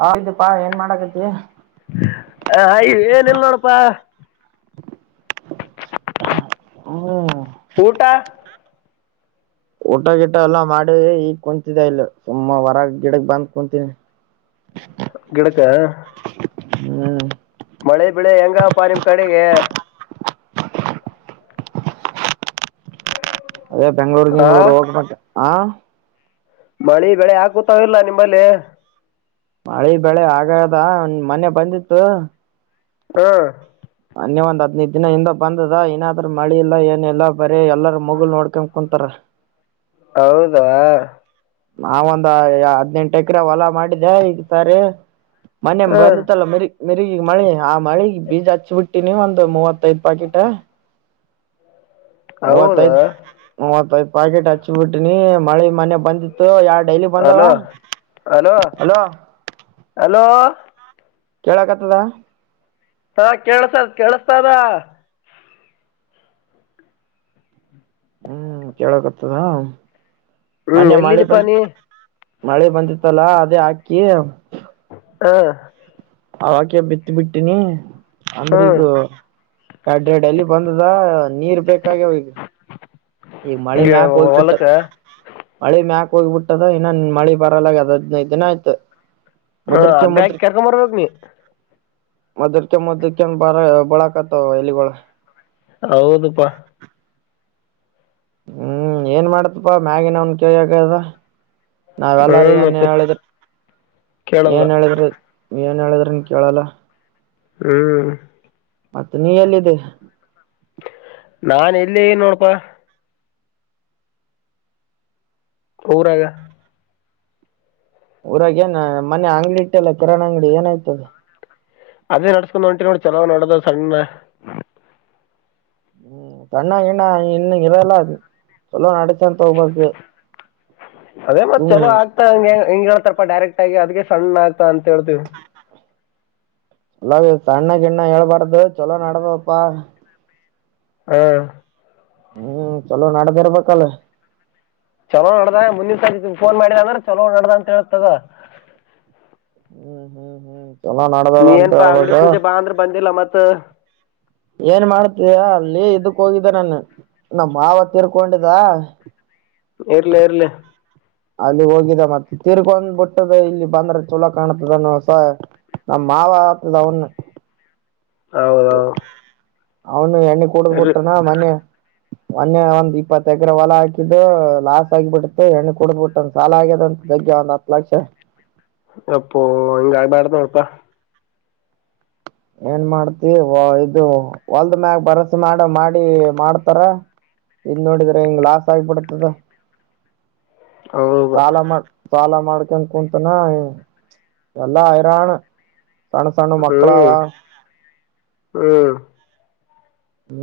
ಹ ಇದು ಪಾ ಏನ್ ಮಾಡಾಕತಿ. ಲ್ ನೋಡಪಾ ಹ್ಮ ಊಟ ಊಟ ಗಿಟ ಎಲ್ಲ ಮಾಡಿ ಈಗ್ ಕುಂತಿದ್ದ ಇಲ್ಲ ಸುಮ್ಮ ಹೊರಗ ಗಿಡಕ್ ಬಂದ ಕುಂತಿನಿ. ಗಿಡಕ್ಕ ಹ್ಮ್ ಮಳೆ ಬೆಳೆ ಹೆಂಗವಪ್ಪಾ ನಿಮ್ ಕಡೆಗೆ. ಅದೇ ಬೆಂಗ್ಳೂರ್ ಹಾ ಗಿಂಗ್ಳೂರ ಹೋಗ್ಬೇಕ. ಆ ಮಳೆ ಬೆಳೆ ಆಗಕುತಾವ ಇಲ್ಲ ನಿಂಬಲ್ಲಿ. ಮಳೆ ಬೆಳೆ ಆಗ್ಯದ ಮನ್ನೇ ಬಂದಿತ್ತು. ಹಾ ಮೊನ್ನೆ ಒಂದ್ ಹದ್ನೈದ ದಿನ ಹಿಂದ ಬಂದದ ಏನಾದ್ರ ಮಳಿ ಇಲ್ಲಾ ಏನ ಇಲ್ಲಾ ಬರೀ ಎಲ್ಲಾರ ಮುಗಲ್ ನೋಡ್ಕತ್ ಕುಂತಾರ. ಹೌದಾ ನಾವ ಒಂದ ಎ ಎ ಹದ್ನೆೆಂಟ ಎಕ್ರ ಹೊಲಾ ಮಾಡಿದ್ದೆ ಈಗ ಸರಿ ಮನ್ನೆ ಹ್ಮ್ ಬಂದತಲ್ಲ ಮರಿ. ಮಿರ್ಗ ಈಗ ಮಳೆ ಆ ಮಳಿಗ್ ಬೀಜ ಹಚ್ಚ ಬಿಟ್ಟಿನಿ ಒಂದ ಮೂವತ್ತೈದ್ ಪಾಕೆಟ್ ಹೌದಾ ಒತಾಯ್ತ್ ಒತಾಯ್ತ್ ಪಾಕೆಟ್ ಹಚ್ಚಿಬಿಟ್ಟಿನಿ ಮಳೆ ಮನೆ ಬಂದಿತ್ತು ಯಾಡ್ ಹಲೋ ಹಲೋ ಹಲೋ ಕೇಳಕತ್ತದ? ಹಾ ಕೇಳ್ಸದ ಕೇಳಸ್ತದ. ಹ್ಮ್ ಕೇಳಕತ್ತದಾ. ಹ್ಮ್ ಎಲ್ಲಿದೀಪ್ಪ ನೀ ಮಳೆ ಬಂದಿತ್ತಲ್ಲ ಅದೇ ಹಾಕಿ ಹಾ ಅವಾಕ್ಕೆ ಬಿತ್ತ ಬಿಟ್ಟಿನಿ. ಅಂದ್ರೆ ಹ್ಮ್ ಈಗ ಯಡ್ಡೆಡ್ಡ ಎಲಿ ಬಂದದ. ನೀರ್ ಬೇಕಾಗ್ಯವ ಈಗ. ಈ ಮಳಿ ಮ್ಯ ಗೆ- ಕೋಲ್ಪಟ್ಟ. ಹೊಲಕ್ಕ ಮಳಿ ಮ್ಯಾಕ್ ಹೋಗಿಬಿಟ್ಟದ ಇನ್ನ ಮಳಿ ಬರಲ್ಲ ಹೋಗ್ಯದ ಹದ್ನೈದ ದಿನ ಆಯ್ತ. ಹಾ ಹಗ್ಗ ಹಾಕಿ ಕೆರ್ಕೊಂಬರ್ಬೇಕ್ ನೀ. ಮೊದ್ರ್ಕ ಮುದರಕೋಂಡ್ ಬಾರ ಬಳಕತ್ತಾವ ಎಲಿಗೋಳ. ಹೌದುಪ್ಪಾ. ಹ್ಮ್ ಏನ್ ಮಾಡ್ತಪ್ಪಾ ಮ್ಯಾಗಿನವ್ನ ಕೈಯಾಗ ಅದಾ. ನಾವೆಲ್ಲಾರೂ ಹ್ಮ್ ಏನ್ ಮತ್ತೆ ಹೇಳಿದ್ರ ಕೇಳಲ್ಲ ಏನ್ ಹೇಳಿದ್ರ ನೀ ಏನ್ ಹೇಳಿದ್ರೂನೂ ಕೇಳಲ್ಲ ಹ್ಮ್ ಮತ್ತೆ ನೀ ಎಲ್ಲಿದಿ ನಾ ಇಲ್ಲಿದಿನೋಡಪಾ ಊರಾಗ ಊರಾಗ ಏನ ಮನೆ ಅಂಗಡಿ ಇಟ್ಟಲ್ಲ ಕಿರಣ್ ಅಂಗಡಿ ಏನಾಯ್ತದ ಅದೇ ನಡ್ಸ್ಕೊಂಡ್ ಹೊಂಟಿ ನೋಡಿ ಚಲೋ ನೋಡದು ಸಣ್ಣ ಹ್ಮ್ ಸಣ್ಣ ಗಿಣ್ಣ ಇನ್ನ ಇರಲ್ಲದ ಚುಲೋ ನಡಸ್ಗೆಂತ ಹೋಗ್ಬೇಕು ಅದೇ ಮತ್ ಸುಮ್ ಚಲೋ ಆಗ್ತಾ ಹಂ ಹೆಂಗ್ಳ್ತಾರಪ್ಪ ಡೈರೆಕ್ಟ್ ಹಾಗೆ ಅದ್ಕ್ ಸಣ್ಣ ಆಗ್ತಾ ಅಂತ ಹೇಳ್ತಿವಿ. ಎಲ ಸಣ್ಣ ಗಿಣ್ಣ ಹೇಳಳ್ಪಡ್ದ ಚೊಲೋ ನಡ್ದವಪ್ಪಾ ಹ ಹ್ಮ್ ಚಲೋ ನಡ್ದ ಇರ್ಬೇಕಲ್. ಚಲೋ ನಡ್ದ ಮುಂದಿನ್ ಸತಿ ಫೋನ್ ಮಾಡಿದ ಅಂದ್ರ ಚಲೋ ನಡ್ದ ಅಂತ ಹೇಳ್ತದ. ಹ್ಮ್ ಹ್ಮ್ ಹ್ಮ್ ಚಲೋ ನಡದದ ನೀ ಅಂತ ಏನ್ಪಾ ಅಂಗಡಿ ಹೇಳ್ಬೇಕು ಪೂಜೆ ಬಾ ಅಂದ್ರ ಬಂದಿಲ್ಲ ಮತ್ ತ್ತ ಏನ್ ಮಾಡ್ತೀಯೋ ಅಲ್ಲಿ ಇದಕ್ ಹೋಗಿದ್ದೆ ನಾನು ನ ಮಾವ ತೀರ್ಕೊಂಡ [unintelligible] ಇರ್ಲಿ ಇರ್ಲಿ ಅಲ್ಲಿ ಹೋಗಿದ ಮತ್ತೆ ತಿೀರ್ಕೊಂಡ್ಬ ಬಿಟ್ಟದ ಇಲ್ಲಿ ಬಂದ್ರೆ ಚಲೋ ಕಾಣ್ತದನ್ನುಸ ನಮ್ಮ ಮಾವ ಆಗ್ತದ ಅವನ್ನ [inaudible] ಹೌದೌದು ಅವ್ನ್ ಎಣ್ಣೆ ಕುಡುದ್ ಇರ್ಲಿ ಬುಟ್ಟನಾ ಮನ್ನೆ. ಮೊನ್ನೆ ಒಂದ್ ಇಪ್ಪತ್ತ ಎಕ್ರ ಹೊಲ ಹಾಕಿದ್ದು ಲಾಸ್ ಆಗಿಬಿಡತ್ತು ಹೆಣ್ ಕೊಡ್ಬಿಟ್ಟಂದ ಸಾಲ ಆಗ್ಯದಂತ ದಗ್ಗೆ ಒಂದ್ ಹತ್ತ ಲಕ್ಷ. ಯಪ್ಪೋ ಹಂಗ್ ಆಗ್ಬ್ಯಾಡ್ ನೋಡಪ್ಪ. ಏನ್ ಮಾಡ್ತಿ ವೊ ಇದು ಹೊಲ್ದ ಮ್ಯಾಗ ಭರ್ಸೆ ಮಾಡ ಮಾಡಿ ಮಾಡ್ತಾರ ಇದ್ ನೋಡಿದ್ರ ಹಿಂಗ ಲಾಸ್ ಆಗ್ಬಿಡ್ತದ. ಹೌ ಪಾಲ ಮಾಡ್ಕನ್ ಕುಂತನ ಎಲ್ಲಾ ಹೈರಾಣ. ಸಣ್ಣ್ ಸಣ್ಣ್ ಹ್ಮ್ ಮಕ್ಕಳಾವಾ. ಹ್ಮ್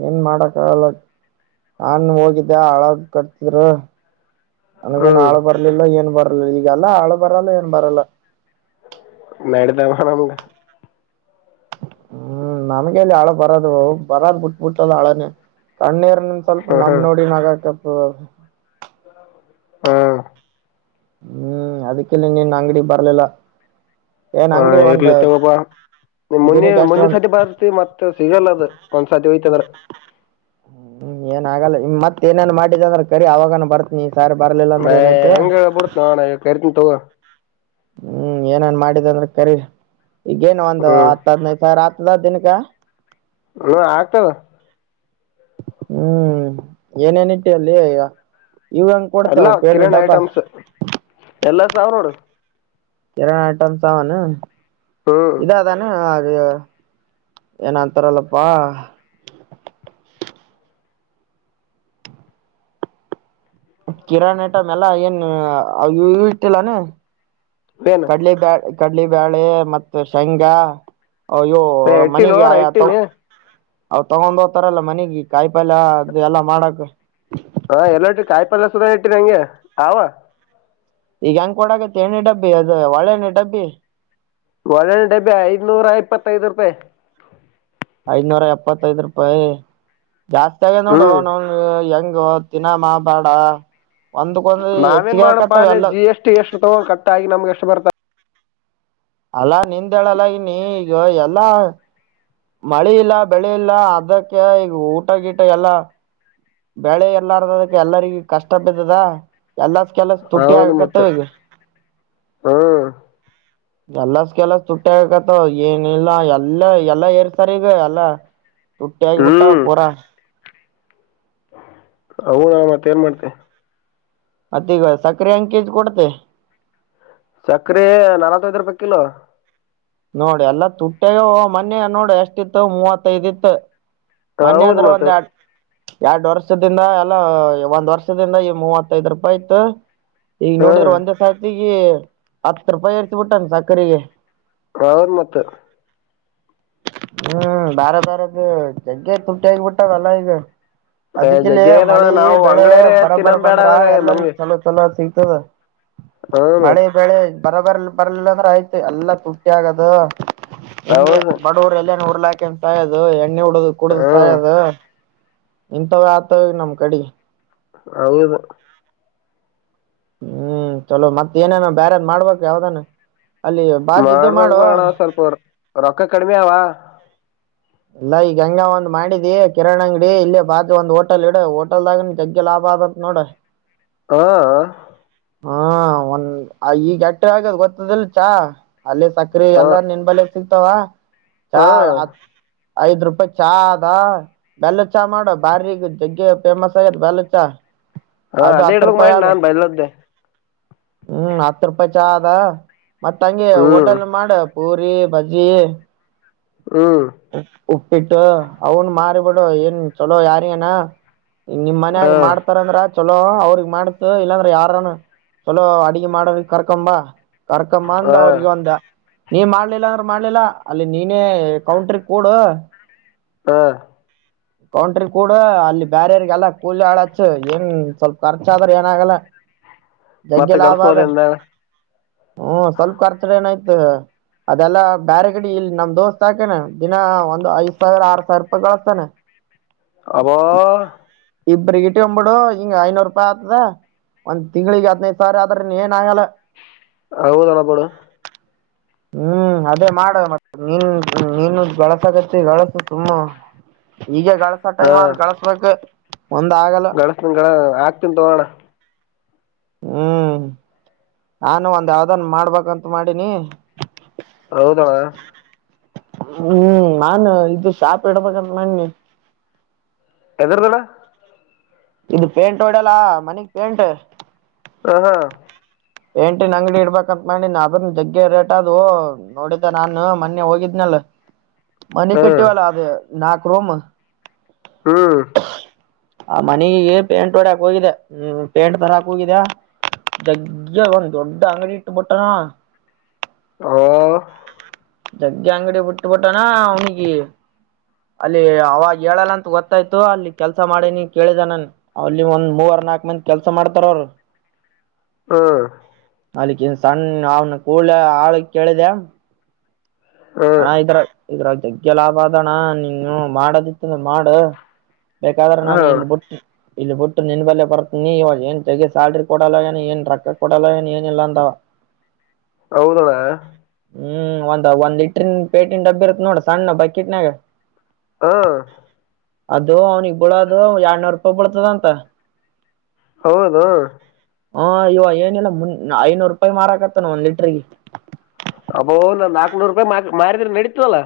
ಏನ್ ಮಾಡಕ್ಕಗಲ್ಲ ನನ್ ಹೋಗಿದ್ದೆ ಹಳಾಗ ಕಟ್ತಿದ್ರ. ನನಗ್ ನಾಳ್ ಹ್ಮ್ ಬರ್ಲಿಲ್ಲ ಏನ್ ಬರ್ ಈಗಲ್ಲ ಹಾಳ ಬರಲ್ಲ ಏನ್ ಬರಲ್ಲ. ನೆಡ್ದವಾ ನಮ್ಗ. ಹ್ಮ್ ನಮ್ಗೆಲ್ ಹಾಳ್ ಬರದು ಬರದ್ ಬಿಟ್ಬ ಬಿಟ್ಟದ ಹಾಳನೇ ಕಣ್ಣೀರ್ ಸ್ವಲ್ಪ ಹ್ಮ್ ನಮ್ ಹ್ಮ್ ನೋಡಿ ನಾಗಾಕ್ ಹ ಹ ಹ್ಮ್ ಅದಕ್ಕೆಲ್ಲ ನೀನ್ ಅಂಗ್ಡಿ ಬರ್ಲಿಲ್ಲ. ಏನ್ ಹಾ ಅಂಗಡಿ ಒಂದ್ ಇರ್ಲಿತ್ತಗೊಬ್ಬಾ ನಿಮ್ ಮುನ್ನೆ ದಿನಕ್ಕೆ ಎಷ್ಟು ಮುನ್ನೆ ಒಂದ್ ಸತಿ ಬರ್ತಿ ಮತ್ತೆ ಸಿಗಲ್ಲದ್ ಒಂದ್ಸತಿ ಹೋಯ್ತದ್ರ. ಹ್ಮ್ ಏನ್ ಆಗಲ್ಲ ಮತ್ ಏನೇನ್ ಮಾಡಿದ ಅಂದ್ರ ಕರಿ ಅವಾಗನ ಬರ್ತನಿ. ಸಾರಿ ಬರ್ಲಿಲ್ಲ ಅಂದ್ರ ಮ ಏನೈತೆ ಎಂಗ ಪುಡ್ತನಣ ಕರಿತಿನ್ ತಗೋ. ಹ್ಮ್ ಏನನ್ ಮಾಡಿದ್ದ ಅಂದ್ರೆ ಕರಿ. ಈಗೇನ್ ಒಂದು ಹ್ಮ್ ಹತ್ ಹದಿನೈದ್ ಸಾವ್ರ ಅತ್ ಎಲ್ಲಾ ದಿನಕ. ಹ ಆಗ್ತದ. ಹ್ಮ್ ಏನೇನ ಇಟ್ಟೀ ಅಲ್ಲಿ ಈಗ. ಇವಂಗ ಕೊಡ್ತೇವೆ ಎಲ್ಲ ಉ ಪೇಡ ಡಬ್ಬ. ಸಾವರೋಡು. ಕೀರಾಣಿ ಐಟಮಸಾವನ್. ಹ್ಮ್ ಇದಾದಾನೆ. ಏ ಏನ ಅಂತರಲಪ್ಪ. ಕಿರಾಣ ಟ ಮೆಲ್ಲ ಏನ್ ಇ ಇವ್ ಇಟ್ಟಿಲ್ಲಾನ. ಏನ್ ಕಡ್ಲಿ ಬ್ಯಾಡ್. ಕಡ್ಲಿ ಬಾಳೆ ಮತ್ತ ಶೇಂಗಾ. ಅಯ್ಯೋ ಏ ಇಟ್ಟಿ ಮನಿಗ್ ನೋಡಣ ಯಯಾ ತಾವು. ಇಟ್ಟಿನಿ ಅವ್ ತಗೊಂಡ್ ಹೋಗತಾರಲ್ಲ ಮನಿಗಿ ಕಾಯಿ ಪಲ್ಯ ಅದ ಎಲ್ಲಾ ಮಾಡಕ್. ಹಾ ಎಲ್ಲಟಿ ಕಾಯಿ ಪಲ್ ಸುದ ಇಟ್ಟ್ರಿ ನಂಗೆ ಅವ. ಈಗ ಹೆಂಗ್ ಕೊಡಗತ್ತಿ ಎಣ್ಣಿ ಡಬ್ಬಿ ಅದು ಒಳೆಣ್ಣ ಡಬ್ಬಿ. ಒಳ್ಳಣ ಡಬ್ಬೆ ಐನೂರ ಇಪ್ಪತ್ತೈದು ರೂಪಾಯಿ. ಐನೂರ ಎಪ್ಪತ್ತೈದ ರೂಪಾಯಿ. ಜಾಸ್ತಿ ಆಗ ನೋಡು ಹ್ಮ್ ನ ಹೆಂಗ. ದಿನಾಮ ಬಾಡ. ನಾವೇನ್ ಮಾಡೋ ಪಾಲೆ ಜಿ ಎಸ್ ಟಿ ಎಷ್ಟು ತಗೊಂಡ್ ಕಟ್ಟಾಗಿ ನಮ್ಗೆ ಎಷ್ಟು ಬರ್ತಾ. ಅಲ್ಲಾ ನಿಂದ ಹೇಳಲ್ಲಗಿನಿ ಈಗ ಎಲ್ಲಾ. ಮಳೆ ಇಲ್ಲ ಬೆಳೆ ಇಲ್ಲ ಅದಕ್ಕೆ ಈಗ ಊಟ ಗೀಟ ಎಲ್ಲ. ಬೆಳೆ ಎಲ್ಲಾರದದಕ್ಕೆ ಎಲ್ಲರಿಗ ಕಷ್ಟ ಬಿದ್ದದಾ. ಎಲ್ಲಸ್ ಕೆಲಸ ತುಟ್ಟಿ ಹೌದು ಮತ್ತ ಆಗಕತ್ತವೆಗ. ಹ್ಮ್ ಎಲ್ಲಸ್ ಕೆಲ್ಲಸ ತುಟ್ಟಿ ಆಗಕತವ ಏನಿಲ್ಲ ಎಲ್ಲ ಎಲ್ಲ ಎರಸ್ತಾರ್ ಈಗ ಎಲ್ಲ. ತುಟ್ಟಿ ಆಗಿಬಿಟ್ಟ ಪುರಾ. ಹೌದಳ ಮತ್ತೆ ಏನ್ ಮಾಡ್ತಿ. ಮತ್ತ ಈಗ ಸಕ್ಕರಿ ಹೆಂಗ್ ಕೆಜಿ ಕೊಡ್ತಿ. ಹ. [inaudible] ನೋಡಿ ಎಲ್ಲ ತುಟ್ಟಿಗ್ಯಾವೋ ಮನ್ಯ ನೋಡ ಎಷ್ಟಿತ್ತ ಮೂವತ್ತೈದ್ ಇತ್ತ. ಮನ್ನೆ ಹೌದು ಅಂದ್ರೆ ಮತ್ತ ಒಂದ್ ಯಾಡ್. ಯಾಡ್ ವರ್ಷದಿಂದ ಎಲ್ಲ ಒಂದ್ ವರ್ಷದಿಂದ ಈ ಮೂವತ್ತೈದ್ ರೂಪಾಯಿ ಇತ್ತ. ಈಗ ನೋಡಿದ್ರು ಹ್ಮ್ ಒಂದೇ ಸತಿ. ಹತ್ತ ರೂಪಾಯಿ ಎರ್ಸಿ ಬಿಟ್ಟನ ಸಕ್ಕರಿಗೆ. ಹೌದ್ ಮತ್ತ. ಹ್ಮ್ ಬ್ಯಾರೆ ಬ್ಯಾರೆದು. ಜಗ್ಗೆ ತುಟ್ಟಿ ಆಗ್ಬಿಟ್ಟಾವ್ ಎಲ್ಲ ಈಗ. ಜಗ್ಗಿ ಅದಕ್ಕಿಲ್ಲಿ ಆಗ್ಯದಣ್ಣ ಮಳಿ ನಾವು ಬೆಳೆ ಅಂಗಡ್ಯಾರೆ ಬರಬ್ಬರ್ ತಿನ್ನೋದ್ ಬೇಡ ಬಂದ್ರ ಅನ್ನಂಗ್ ಆಗ್ಯದ ಎಲ್ಲರಿಗ ನಮ್ಗೆ ಚಲೋ ಚಲೋ ಸಿಗ್. ತದ. ಹ್ಮ್ ಮಳೆ ಮತ್ ಬೆಳೆ ಬರಬರ್ಲ್ ಬರಲ್ಲ ಅಂದ್ರೆ ಆಯ್ತು ಎಲ್ಲ ತುಟ್ಟಿ ಆಗದು ಹಂಗೆ ಹೌದು ಬಡೋರ್ ಎಲ್ಲ ನೂರು ಲಾ ಕಂತ ಅಯದು ಎಣ್ಣೆ ಹುಡು ಕುಡ್ದ ಹ್ಮ್ ಸಾಯದು. ಇಂತವ ಆತವೆ ನಮ್ ಕಡಿಗಿ. ಹೌದ. ಹ್ಮ್ ಚಲೋ ಮತ್ತತ್ ಏನೇನ ಬ್ಯಾರಾದ್ ಮಾಡ್ಬೇಕ ಯಾವ್ದಾನ? ಅಲ್ಲಿ ಬಾಜ್ ಇದು ಮಾಡ್ದಾಗ್ ಮಾಡು ಬ್ಯಾಡ ಸಲ್ಪ ರಕ್ ರೊಕ್ಕ. ಕಡಿಮೆ ಅವ. ಎಲ್ಲಾ ಈಗ ಹೆಂಗ್ ಒಂದ್ ಮಾಡಿದಿ ಕಿರಣ್ ಅಂಗಡಿ ಇಲ್ಲ ಬಾಜು ಒಂದ್ ಹೋಟೆಲ್ ಇಡ ಹೋಟೆಲ್ದಾಗ ಜಗ್ಗಿ ಲಾಭ ಆದತ್ ನೋಡ. ಹಾ. ಹಾ ಒಂದ್ ಈಗ ಎಟ್ಟ ಆಗ್ಯದ್ ಗೊತ್ತದಿಲ್ಲ ಚಾ. ಅಲ್ಲಿ ಸಕ್ರೆ ಹಾ ಎಲ್ಲ ನಿನ್ ಬಳಿ ಸಿಗ್ತಾವಾ ಚಾ ಹಾ ಆ ಐದ್ ರೂಪಾಯಿ ಚಾ ಅದ ಬೆಲ್ಲದ ಚಾ ಮಾಡುವ ಬಾರಿಗ ಜಗ್ಗೆ ಫೇಮಸ್ ಆಗ್ಯದ ಬೇಲ್ಲ ಚಾ. ಹಾ ಅದು ಅದೇ ಹತ್ ಇಡ್ಬಕ್ ರೂಪಾಯಿ ಮಾಡಿ ಆದ ನಾನ್ ಬಯ್ಲದ್ದೆ ಹ್ಮ್ ಹತ್ತು ರೂಪಾಯಿ ಚಾ ಅದಾ ಮತ್ತ ಹಂಗೆ ಹ್ಮ್ ಹೋಟೆಲ್ ಮಾಡ್ ಪೂರಿ ಬಜ್ಜಿ ಹ್ಮ್ ಉಪ್ಪಿಟ್ಟು ಅವನು ಮಾರಿಬಿಡು ಏನ್ ಚುಲೋ ಯಾರ್ ಎನಾ ನಿಮ್ ಹಾ ಮನ್ಯಾಗ ಮಾಡ್ತಾರಂದ್ರ ಚಲೋ ಅವ್ರಿಗೆ ಮಾಡ್ಸ್ ಇಲ್ಲಾಂದ್ರೆ ಯಾರನ ಚಲೋ ಅಡಗೆ ಮಾಡರಿಗ್ ಕರ್ಕಂಬಾ ಕರ್ಕಂಬಂದ ಹಾ ಅವ್ರಿಗೆ ಒಂದ್ ನೀನ್ ಮಾಡ್ಲಿಲ್ಲ ಅಂದ್ರ ಮಾಡ್ಲಿಲ್ಲ ಅಲ್ಲಿ ನೀನೇ ಕೌಂಟರ್ ಕೂಡ ಹಾ ಕೌಂಟ್ರಿ ಕೂಡ ಅಲ್ಲಿ ಬ್ಯಾರ್ಯರ್ಗೆಲ್ಲ ಕೂಲಿ ಆಳಚ್ಚ ಏನ್ ಸ್ವಲ್ಪ ಖರ್ಚ ಆದ್ರ ಏನ ಆಾಗಲ್ಲ ಜಗ್ಗೆ ಮತ್ತೆ ಲಾಭ ಅದ ಗಳಿಸ್ಬೋದೇಂದ ಹ್ಮ ಸ್ವಲ್ಪ ಖರ್ಚಡ ಏನಯ್ತು ಅದೆಲ್ಲಾ ಬ್ಯಾರೆಗಡಿ ಇಲ್ಲಿ ನಮ್ ದೋಸ್ತ್ ಹಾಕೇನೆ ದಿನಾ ಒಂದು್ ಐದ್ ಸಾವಿರ ಆರ್ ಸಾವಿರ ರೂಪಾಯಿ ಗಳಸ್ತಾನೆ ಅಬಾ ಇಬ್ಬ್ರೀಗಿಟ್ಗೊಂಬ್ಬಿಡು ಹಿಂಗ್ ಐನೂರು ರೂಪಾಯಿ ಆತದ ಒಂದ್ ತಿ್ಳಿಗೆ ಹದ್ನೈದ್ ಸಾವಿರ ಆದ್ರ ಏನ್ ಆಗಲ್ಲ ಹೌದನ ಬಿಡ ಹ್ಮ್ ಅದೇ ಮಾಡ ಮ ನೀನ್ ನೀನು ಗಳಸಕತ್ತೀ ಗಳಸು ಸುಮ್ಮ ಈಗ ಗಳಸ ಟೈಮ್ ಆದ ಗಳಸ್ಬೇಕ್ ಗಳಸ್ನ್ಗಳ ಆಗ್ತೀನ್ ತುಗೋಣ ಹ್ಮ್ ನಾನು ಒಂದ್ ಯಾವ್ದನ್ ಮಾಡ್ಬೇಕಂತ ಮಾಡಿನಿ. ಹೌದಾ ಹ್ಮ್ ನಾನು ಇದು ಶಾಪ್ ಇಡ್ಬೇಕಂತ ಮಾಡ್ನಿ. ಎದರದಳ ಇದು ಪೇಂಟ್ ಹೊಡ್ಯಲ್ಲ ಮನಿಗ್ ಪೇಂಟ್ ಹ ಹಾ ಪೇಂಟಿನ್ ಅಂಗಡಿ ಇಡ್ಬಬೇಕಂತ್ ಮಾಡಿನ ಅದನ್ನ ಜಗ್ಗೆ ರೇಟ್ ಅದು ನೋಡಿದ್ದ ನಾನ ಮೊನ್ನೆ ಹೋಗಿದ್ನಲ್ಲ ಮನಿ ಹ್ಮ್ ಕಟ್ಟೀವಲ್ಲ ಅದ ನಾ ಕ್ರೋಮ ಹ್ಮ್ ಆ ಮನಿಗೆ ಪೇಂಟ್ ಹೊಡ್ಯಾಕ್ ಹೋಗಿದೆ ಹ್ಮ್ ಪೇಂಟ್ ತರಾಕ್ ಹೋಗಿದ ಜಗ್ ಒಂದ ದೊಡ್ಡ ಅಂಗಡಿ ಇಟ್ಟ ಬಿಟ್ಟಣ. [unintelligible] ಜಗ್ಗೆ ಅಂಗಡಿ ಬಿಟ್ಟಬಿಟ್ಟಾನ ಅವನಿಗಿ ಅಲ್ಲಿ ಅವಾಗ ಹೇಳಲ್ಲ ಅಂತ ಗೊತ್ತಾಯ್ತು ಅಲ್ಲಿ ಕೆಲ್ಸ ಮಾಡೇನಿ ಕೇಳಿದನನ್ ಅಲ್ಲಿ ಒಂದ್ ಮೂವರ್ ನಾಕ ಮಂದಿ ಕೆಲ್ಸ ಮಾಡ್ತಾರ ಅವರು ಹ್ಮ ಅಲ್ಲಿಕ್ಕೆನ್ ಸಣ್ಣ ಅವನ ಕೂಲ ಆಳಿಗ ಕೇಳಿದೆ ಅಣ ಹ್ಮ್ ಇದ್ರ ಇದ್ರಾಗ ಜಗ್ಗೆ ಲಾಭ ಅದಣ ನೀನೂ ಮಾಡದಿತ್ತ ಅಂದ್ರ ಮಾಡ. ಬೇಕಾದ್ರೆ ಹಾ ನಾನು ಇಲ್ ಬುಟ್ಟು ಇಲ್ಲಿ ಬಿಟ್ಟು ನಿನ್ ಬಲ್ಲೇ ಬರ್ತೀನಿ ಇವ ಏನ್ ಜಗ್ಗಿ ಸ್ಯಾಲ್ರಿ ಕೊಡಲ್ಲ ಏನ ಏನ್ ರೊಕ್ಕ ಕೊಡಲ್ಲ ಏನ ಏನ ಇಲ್ಲ ಅಂದ ಅವ್ ಹೌದದಣ ಹ್ಮ್ ಒಂದ ಒಂದ್ ಲಿ ಪೇಟಿನ ಡಬ್ಬ ಇರುತ್ತ ನೋಡ್ ಸಣ್ಣ ಬಕಿಟ್ನಾಗ ಹಾ ಅದು ಅವ್ನಿಗ ಬಿಳದು ಎಡ್ನೂರು ರೂಪಾಯಿ ಬಳ್ತದಂತ ಹೌದ ಹಾ ಇವ ಏನಿಲ್ಲ ಮುನ್ ಐನೂರು ರೂಪಾಯಿ ಮಾರಕತ್ತನ ಒಂದ್ ಲೀಟ್ರಿಗ. ಅಬೋ ನಾನ್ ನಾಕ್ನೂರು ರೂಪಾಯಿ ಮಾರಿದ್ರ ನಡೀತದ ಅಲ್ಲಾ.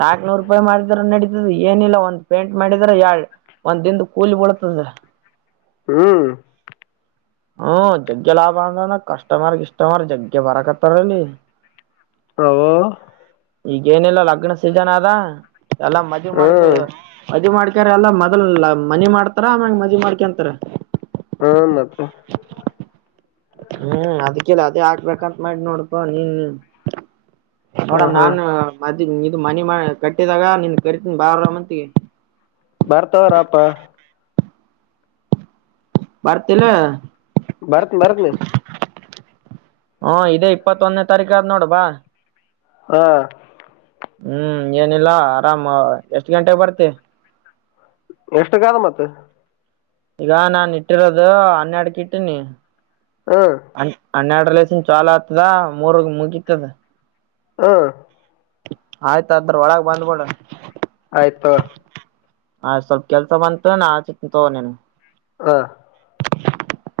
ನಾಕ್ನೂರು ರೂಪಾಯಿ ಮಾಡಿದ್ರ ನಡೀತದ ಏನಿಲ್ಲ ಒಂದ್ ಪೇಂಟ್ ಮಾಡಿದ್ರ ಯಾಳ್ ಒಂದ್ ದಿನ ಕೂಲಿ ಬಿಳತದ. ಹ್ಮ್ ಹ್ಮ ಜಗ್ಗಿ ಲಾಭ ಆದಣ್ಣ ಕಷ್ಟಮರ್ ಗಿಷ್ಟಮರ್ ಜಗ್ಗೆ ಬರಕತ್ತಾರಲ್ಲಿ. [unintelligible] ಈಗೇನಿಲ್ಲ ಲಗ್ನ ಸೀಜನ್ ಆದ ಎಲ್ಲಾ ಮದ್ವಿ ಮಾಡ್ಕ ಹ್ಮ್ ಮದ್ವಿ ಮಾಡಕ ಕಿರ್ಯ ಎಲ್ಲಾ ಮೊದಲ್ ಮನಿ ಮಾಡ್ತಾರ ಆಮ್ಯಲ ಮದಿ ಮಾಡ್ಕೊಂತರ. ಹಾ ಮತ್ತ. ಹ್ಮ್ ಅದ್ಕೆ ಇಲ್ಲಿ ಅದೇ ಹಾಕ್ಬೇಕಂತ ಮಾಡಿನ್ ನೋಡ್ಪಾ ಹ್ಮ. ಹ್ಮ್ ನೋಡಂ ಹ್ಮ್ ನಾನು ಮದ್ ಇದು ಮನೀ ಮ ಕಟ್ಟಿದಾಗ ನಿನ್ ಕರಿತೀನ ಬಾರಲ ಮತಿ ಬರ್ತವಾರಪ್ಪ ಬರ್ತಿಲ್ಲ. ಬರ್ತ್ ಬರ್ತ್ನೆ. ಹಾ ಇದೇ ಇಪ್ಪತ್ತೊಂದನೇ ತಾರೀಕ ಆದ ನೋಡ ಬಾ. ಹಾ ಹ್ಮ್ ಏನಿಲ್ಲ ಆರಾಮ ಎಷ್ಟ ಗಂಟೆಗೆ ಬರ್ತಿ? ಎಷ್ಟುಕ್ ಆದ್ ಮತ್ತ. ಈಗ ನಾನ್ ಇಟ್ಟಿರೋದು ಹನ್ನಡ್ಕ ಇಟ್ಟೀನಿ. ಹ್ಮ್ ಅನ್ ಹನ್ಯಡ್ ಲೇಸನ್ ಚಾಲ ಆಗ್ತದ ಮೂರ್ಗ್ ಮುಗಿತ್ತದ ಹಾ ಆಯ್ತ ಅದ್ರ ಒಳಗ ಬಂದಬೀಡ. ಆಯ್ತೋ. ಆ ಸ್ವಲ್ಪ ಕೆಲ್ಸ ಬಂತ ನ ಹಚಿತಿನ್ ತೋ ನಿಂಗ್. ಹಾ [inaudible]